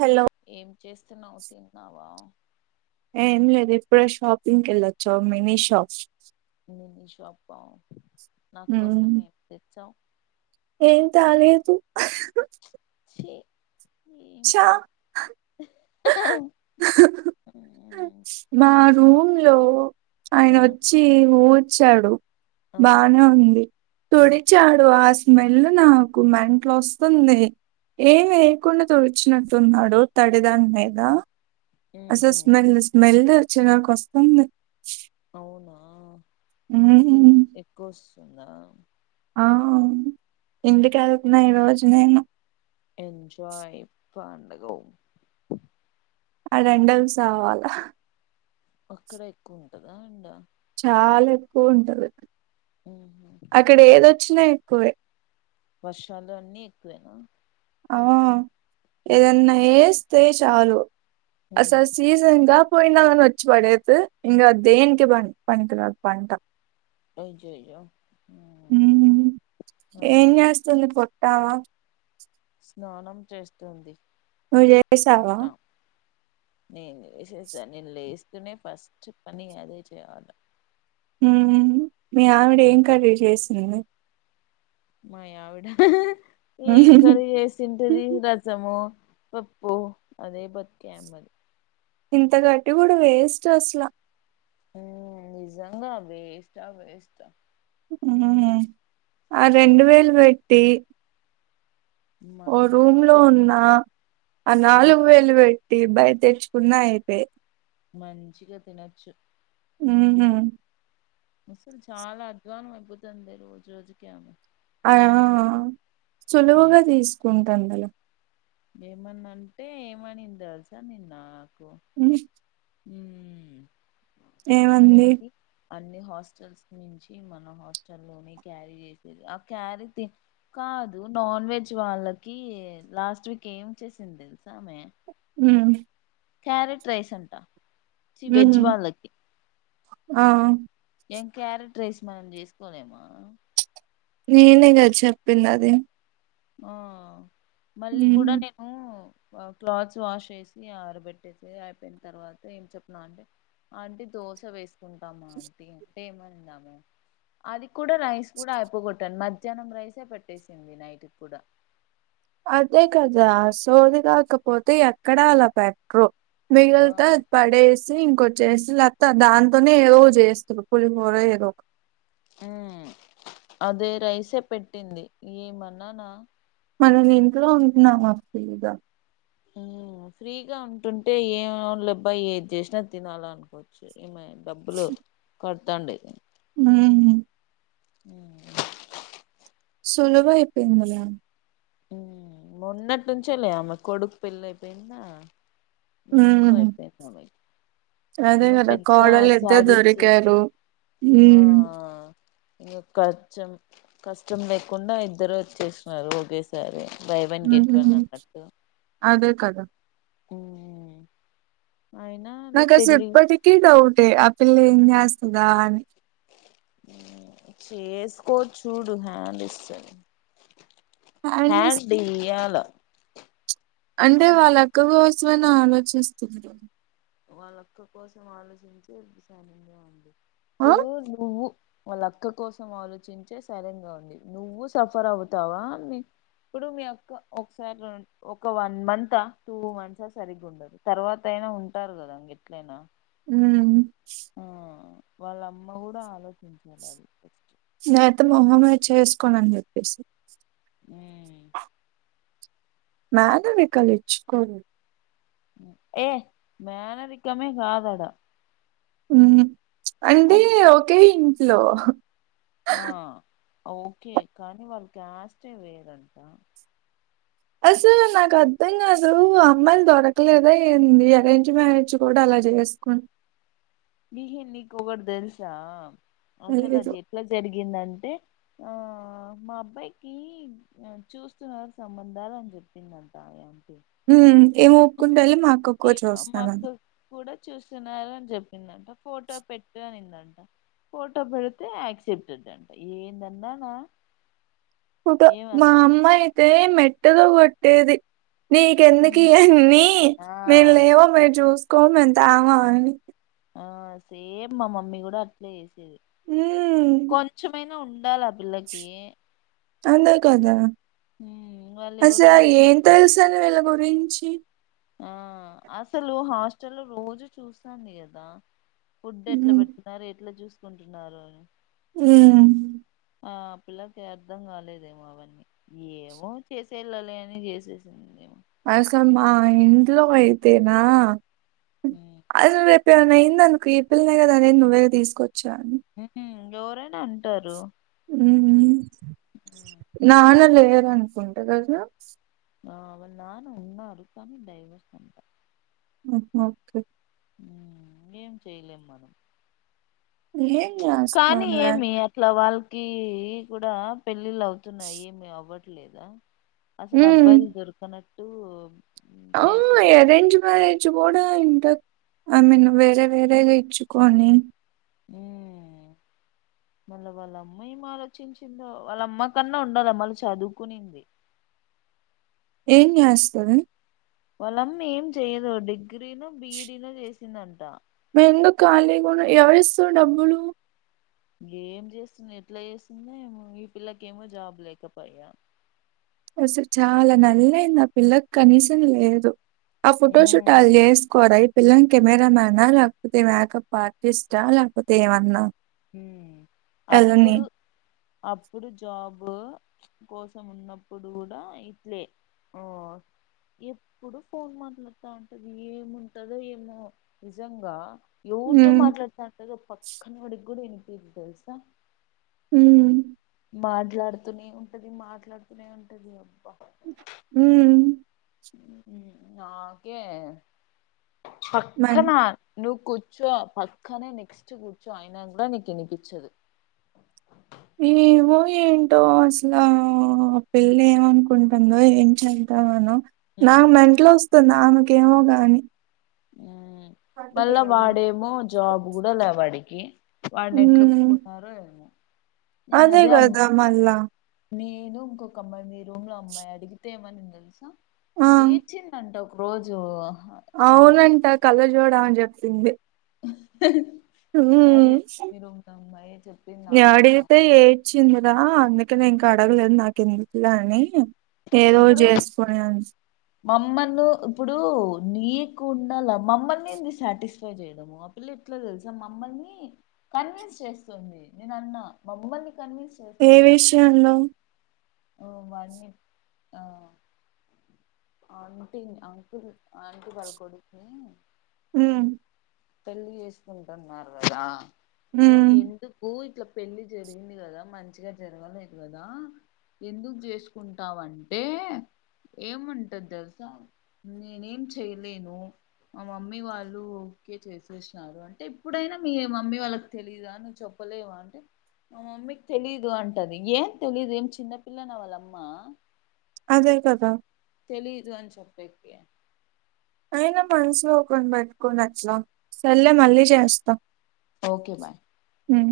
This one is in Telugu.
హలో ఏం చేస్తున్నావు తిన్నావా ఏం లేదు ఇప్పుడే షాపింగ్ కి వెళ్లొచ్చా మినీ షాప్ మినీ షాపహా నా మ్మ్. కోసమే ఏం తెచ్చావ్ ఏం తేలేదు చే చా మా రూమ్లో ఆయన వచ్చి ఊచ్చాడు ఆ బానే ఉంది తుడిచాడు ఆ స్మెల్ నాకు మెంట్ల వస్తుంది ఏం ఏయకుండా తుడిచినట్టు ఉన్నాడు తడిదాని మీద అస్సలు ఉహు స్మెల్ స్మెల్ చిరాకు వస్తుంది అవునా మ్మ్. ఎక్కువ వస్తుందా ఆ ఇంటికి వెళ్తున్నా ఈ రోజు నేను ఎంజాయ్ పండగో అడా ఎండకి సవాలా అక్కడ ఎక్కువ ఉంటదా ఎండా చాలా ఎక్కువ ఉంటంది ఉహు అక్కడ ఏదొచ్చినా ఎక్కువే వర్షాలు అన్నీ ఎక్కువేనా అ ఏదన్న ఏస్తే చాలు అస్సలు సీజన్ గా పోయిందాన వచ్చి పడేత్ ఇంగ దేనికి పన్ పనికీ రాదు పంట అయ్యయ్యో మ్ ఉమ్ అదేదో రావా స్నానం చేస్తుంది నువ్వు చేశావా పుట్ట నేను లేసేసా నేను లేస్తూనే ఫస్ట్ పని అదే చేయాల ఉమ్ మీ ఆవిడ ఏం కర్రి చేసింది మా ఆవిడా ఏం కర్రీ చేసింటది రాసామో పప్పు అదే బొత్తి ఆమెది ఇంత గట్టి కూడ వేస్ట్ అసల ఉమ్ నిజంగా వేస్టా వేస్టా ఉమ్ ఆ ఓ రెండు వేలు వెట్టి ఓ మనము రూమ్ లో అదే ఉన్నా ఆ ఉమ్, నాలుగు వేలు వెట్ టి బయ్ తెచ్చుకున్నా అయిపే మంచిగ తినచ్చు ఉమ్ ముసల్ది చాలా అద్వానం అయిపోతాందే రోజురోజుకి ఆమె అయో సులువుగా తీసుకుంటాన్దల ఏమన్న అంటే ఏమనింది దెలుసా నిన్న [unintelligible] ఉమ్మ్ ఏమంది అన్ని హాస్టల్స్ నుంచి మన హాస్టల్లోనే క్యారీ చేసేది ఆ క్యారీ తి క్క కాదు నాన్వెజ్ వాళ్ళకి లాస్ట్ వీక్ ఏం చేసాం దె హ్మ్ క్యారెట్ రైస్ అంట ఛి వెజ్ హ్మ్ వాళ్ళకి ఆ... ఏం క్యారెట్ రైస్ మనం జేసుకోలేమా నేనే గద చెప్పింది అది ఆ మళ్ళీ కూడా నేను క్లాత్స్ వాష్ చేసి ఆరబెట్టేసి అయిపోయిన తర్వాత ఏం చెప్పన్నా అంటే ఆంటి దోస వేస్ తింటాము ఆంటీ అంటే ఏమనింది ఆమె అది కూడా రైస్ కూడా అయిపో గొట్టండి మ ధ్యాహ్నం రైసే పెట్టేసింది నైటికి కూడ అదే కదా సోది కాకపోతే ఎక్కడ అలా పెట్ట్రరు ఆ వీలైతే అది పడేసి ఇంకొ చేసి లత్త దాంతోనే ఏదో చేస్తరు పులిహోర ఏదో ఒక ఉమ్ అదే రైసే పెట్టింది ఏమన్నానా మనం ఇంట్లో ఉంటున్నాము మాకు తెలీద హ్మ్ ఫ్రీగా ఉంటుంటే ఏవో లేబ్బ ఏద్ జేసినా తినాల అనుకోవచ్చు ఈమె డబ్బులు కట్టండి హ్మ్ అ సులవైపెందిలె మొన్నట్నుంచేలే ఆమె కొడుకు పెళైపోయింద హ్మ్ ఎక్కువైపోయింది ఆమె అదే కదా కోడలు ఇద్దర్ దొరికారు హ్మ్ ఇంకా కచెం కష్టం లేకుండా ఇద్దరు వచ్చేసిన్నారు ఒకేసారి బైవన్ గెట్ వన్ అన్నట్టు కాదు హ్మ్ నాకు అసలు ఇప్పటికీ డౌటే ఆ పిల్ల ఏం చేస్తదా అని చేసుకోదు చూడు హెండ్ ఇస్తది అండ్ హ్యాండ్స్ డియాలో అంటే వాళ్ళ అక్కకోసమైనా ఆలోచిస్తున్నారు. వాళ్ళ అక్క కోసం ఆలోచించడం సరిగా ఉంది ఆ ఇప్పుడు నువ్వు వాళ్ళ అక్క కోసం ఆలోచించే సరిగ్గా ఉంది. నువ్వు సఫర్ అవుతావా నీ ఇప్పుడు మీ అక్క ఒకసారి ఒక వన్ మంత్ ఆ టూ మంత్ ఆ సరిగగా ఉండదు తర్వాత అయినా ఉంటారు కదా ఎట్లైనా మ్ వాళ్ళమ్మ కూడా ఆలోచించాలి ఫస్ట్. లేకపోతే మొహమే చేసుకోను అని చెప్పేసేయ్ మేనరికాలు ఇచ్చుకోరు. ఏ మేనరికమే కాదు ఆడ. అంటే ఒకే ఇంట్లో ఆ ఓకే కానీ వాళ్ళ క్యాస్టే వేరంట. అసలు నాకు అర్థం కాదు అమ్మాయిలు దొరకలేదా ఏంది అరేంజ్ మ్యారేజ్ కూడా అలా వదిలేస్కుండు నీకు ఒకటి తెలుసా అసలు అది ఎట్లా జరిగి తగ్గిందంటే ఆ మా అబ్బాయికి చూస్తున్నారు సంబంధాలు అని చెప్పిందంతాయ అంటే మ్ ఏం ఒప్పుకుంటే వెళ్ళి మా అక్కకు చూస్తాను అది చిన్నోడు అని చెప్పిందంట ఫోటో పెట్టు అనిందంట. ఫోటో పెడితే యాక్సప్ట్ చేసిందట ఏందన్నానా? వద్దు ఏం మా అస్ అమ్మా అయితే మెట్టతో కొట్టేది. నీకెందుకు ఉమ్, ఇవన్నీ ఆ మేము లేమా, మేము చూసుకోమా, మేము తేమా అని ఆ సేమ్ మా మమ్మీ కూడా అట్లే చేసేది ఉమ్ కొంచమైనా ఉండాల. పిల్లకి అంతే కదా ఉమ్, వాళ్ళు ఎవరో అసలు అడిగి ఏం తెలుసు అని వీళ్ళకు గురించి ఆ అసలు హాస్టల్ లో రోజూ చూస్తాంది కదా. ఫుడ్ ఎట్లా ఉమ్ పెడుతున్నారు ఎట్లా చూసుకుంటున్నారు అని మ్ ఆ పిల్లలకి అర్థం కాలేదేమో అవన్నీ ఏమో చేసే చేసేయళ్ల లే అని అని చేసేసిందేమో మరి అసలు మా ఇంట్లో అయితేనా ఉమ్. అసలు రేపుమన్నా అయితే అయ్యింది అనుకో ఈ పిల్లనే కదా అనేది నువ్వే తీసుకొచ్చావని ఎవరైనా అంటారు. ఉమ్. నాన్న లేరునుకుంటే కదా? ఆ అవునా ఉన్నారనుకుంటా దైవ సంకల్పం ఓకే ఏం చేయలేం ఎహే కానీ ఏమి అట్లా వాళ్ల కి కూడా పెళ్ళిళ్ళు అవుతున్నాయి ఏమి అవ్వట్లేదా? అసలు ఉమ్ అబ్బాయిలు దొరుకనే ఆ ఎరేంజ్ మ్యారేజ్ కూడా ఐ మీన్ వేరే వేరేగా ఇచ్చుకొని ఉమ్మ్మ్ మళ్ళా వాళ్ళ అమ్మా ఏం ఆలోచించిందో వాళ్ళమ్మ కన్నా ఉండాలా మళ్ళీ చదువుకునింది ఏం చేస్తాది? వాళ్ళమ్మ ఏం చెయ్యదు డిగ్రీనో బి. ఇడీ నో చేసిందంట. మేందు ఖాళీ కూడా ఎవరి ఇస్తారు డబ్బులు ఏం చేస్తుంది ఎట్లా చేస్తుందో ఏమో ఈ పిల్లకేమో జాబ్ లేకపాయా అసలు చాలా నలయింది ఆ పిల్లకు కనీసం లేదు ఆ ఫోటోషూట్ మ్మ్ అల్ చేస్కోరా ఇ పిల్లన్ కెమెరామనా లేకపోతే మేకప్ ఆర్టిస్టా లేకపోతే ఏమన్నా ఉహ్మ్ ఎళ్ళని. అప్పుడు అప్పుడు జాబ్ కోసం ఉన్నప్పుడు కూడా ఇట్లే ఓ ఎప్పుడు ఫోన్ మాట్లాడుతా ఉంటది ఏముంటదో ఏమో నిజంగా ఎవరితో హ్మ్. మాట్లాడుతంటాదో పక్కన వాడికి కూడా ఇనిపియ్యదు తెలుసా ఉమ్మ్మ్ మాట్లాడుతూనే ఉంటది మాట్లాడుతూనే ఉంటది అ ఉహ్మ్ ఉమ్మ్ నాకే మన్ పక్కన నువ్ కూచో పక్కనే నెక్స్ట్ కుచో అయినా కూడా నీకు వినిపిచదు ఏమో ఏంటో అసల ఆ పిల్ల ఏమనుకుంటుందో ఏంట్లేదో అవునా నాకు మెంట్లోస్తుంది ఆమెకేమో గాని ఉమ్మ్ మళ్ళా వాడేమో జాబ్ కూడా ల్యా వాడికి వాడిని ఉమ్, ఎట్లోప్పుకున్నారో ఏమో నేను అదే అ కదా మళ్ళా నేను ఇంకొక అమ్మాయి మీ రూమ్లో అమ్మాయి అడిగితే ఏమనింది తెలుసా ఆ ఏడ్చింది అంటా ఒకరోజు అవునంట కళ్ళజోడు అమె చెప్పింది అదే మీ రూమ్ లో అమ్మాయి చెప్పింది నాకు కూడా అడిగితే ఏడ్చింది కదా అందుకనే ఇంకా అడగలేదు నాకు ఎందుకులా అని ఏదో ఇప్పుడు చేసుకునేది మమ్మను ఇప్పుడు నీకుండాల మమ్మల్ని ఏంది సాటిస్ఫై చేయడము ఆ పిల్ల ఎట్లా తెలుసా మమ్మల్ని కన్విన్స్ చేస్తుంది నేనన్న మమ్మల్ని కన్విన్స్ ఏ విషయంలో ఓ వాని ఆ ఆంటీ అకుల్ ఆంటీ వాళ్ళ కొడుకుని ఉమ్మ్ పెళ్లి చేసుకుంటున్నారు కదా సో ఉమ్, ఎందుకు ఇట్ల పెళ్లి జరిగింది కదా మంచిగా జరగలేదు కదా ఎందుకు చేసుకుంటావంటే ఏమం టది తెలుసా నేనేం చేయలేను మా మమ్మీ వాళ్ళు ఓకే చేసే శారు అంటే ఇప్పుడైనా మీ మమ్మీ వాళ్ళకి తెలీదా నువ్వు చెప్పలేవా అంటే మా మమ్మీకి తెలీదు అంటది ఏం తెలీదు ఏం చిన్నపిల్లన వాళ్ళమ్మ అదే కదా తెలిదు అని చెప్పేకి అయినా మనసు లో ఒకని పెట్టుకోని అట్లా సల్లేె మళ్ళీ చేస్తా ఓకే బాయ్ ఉమ్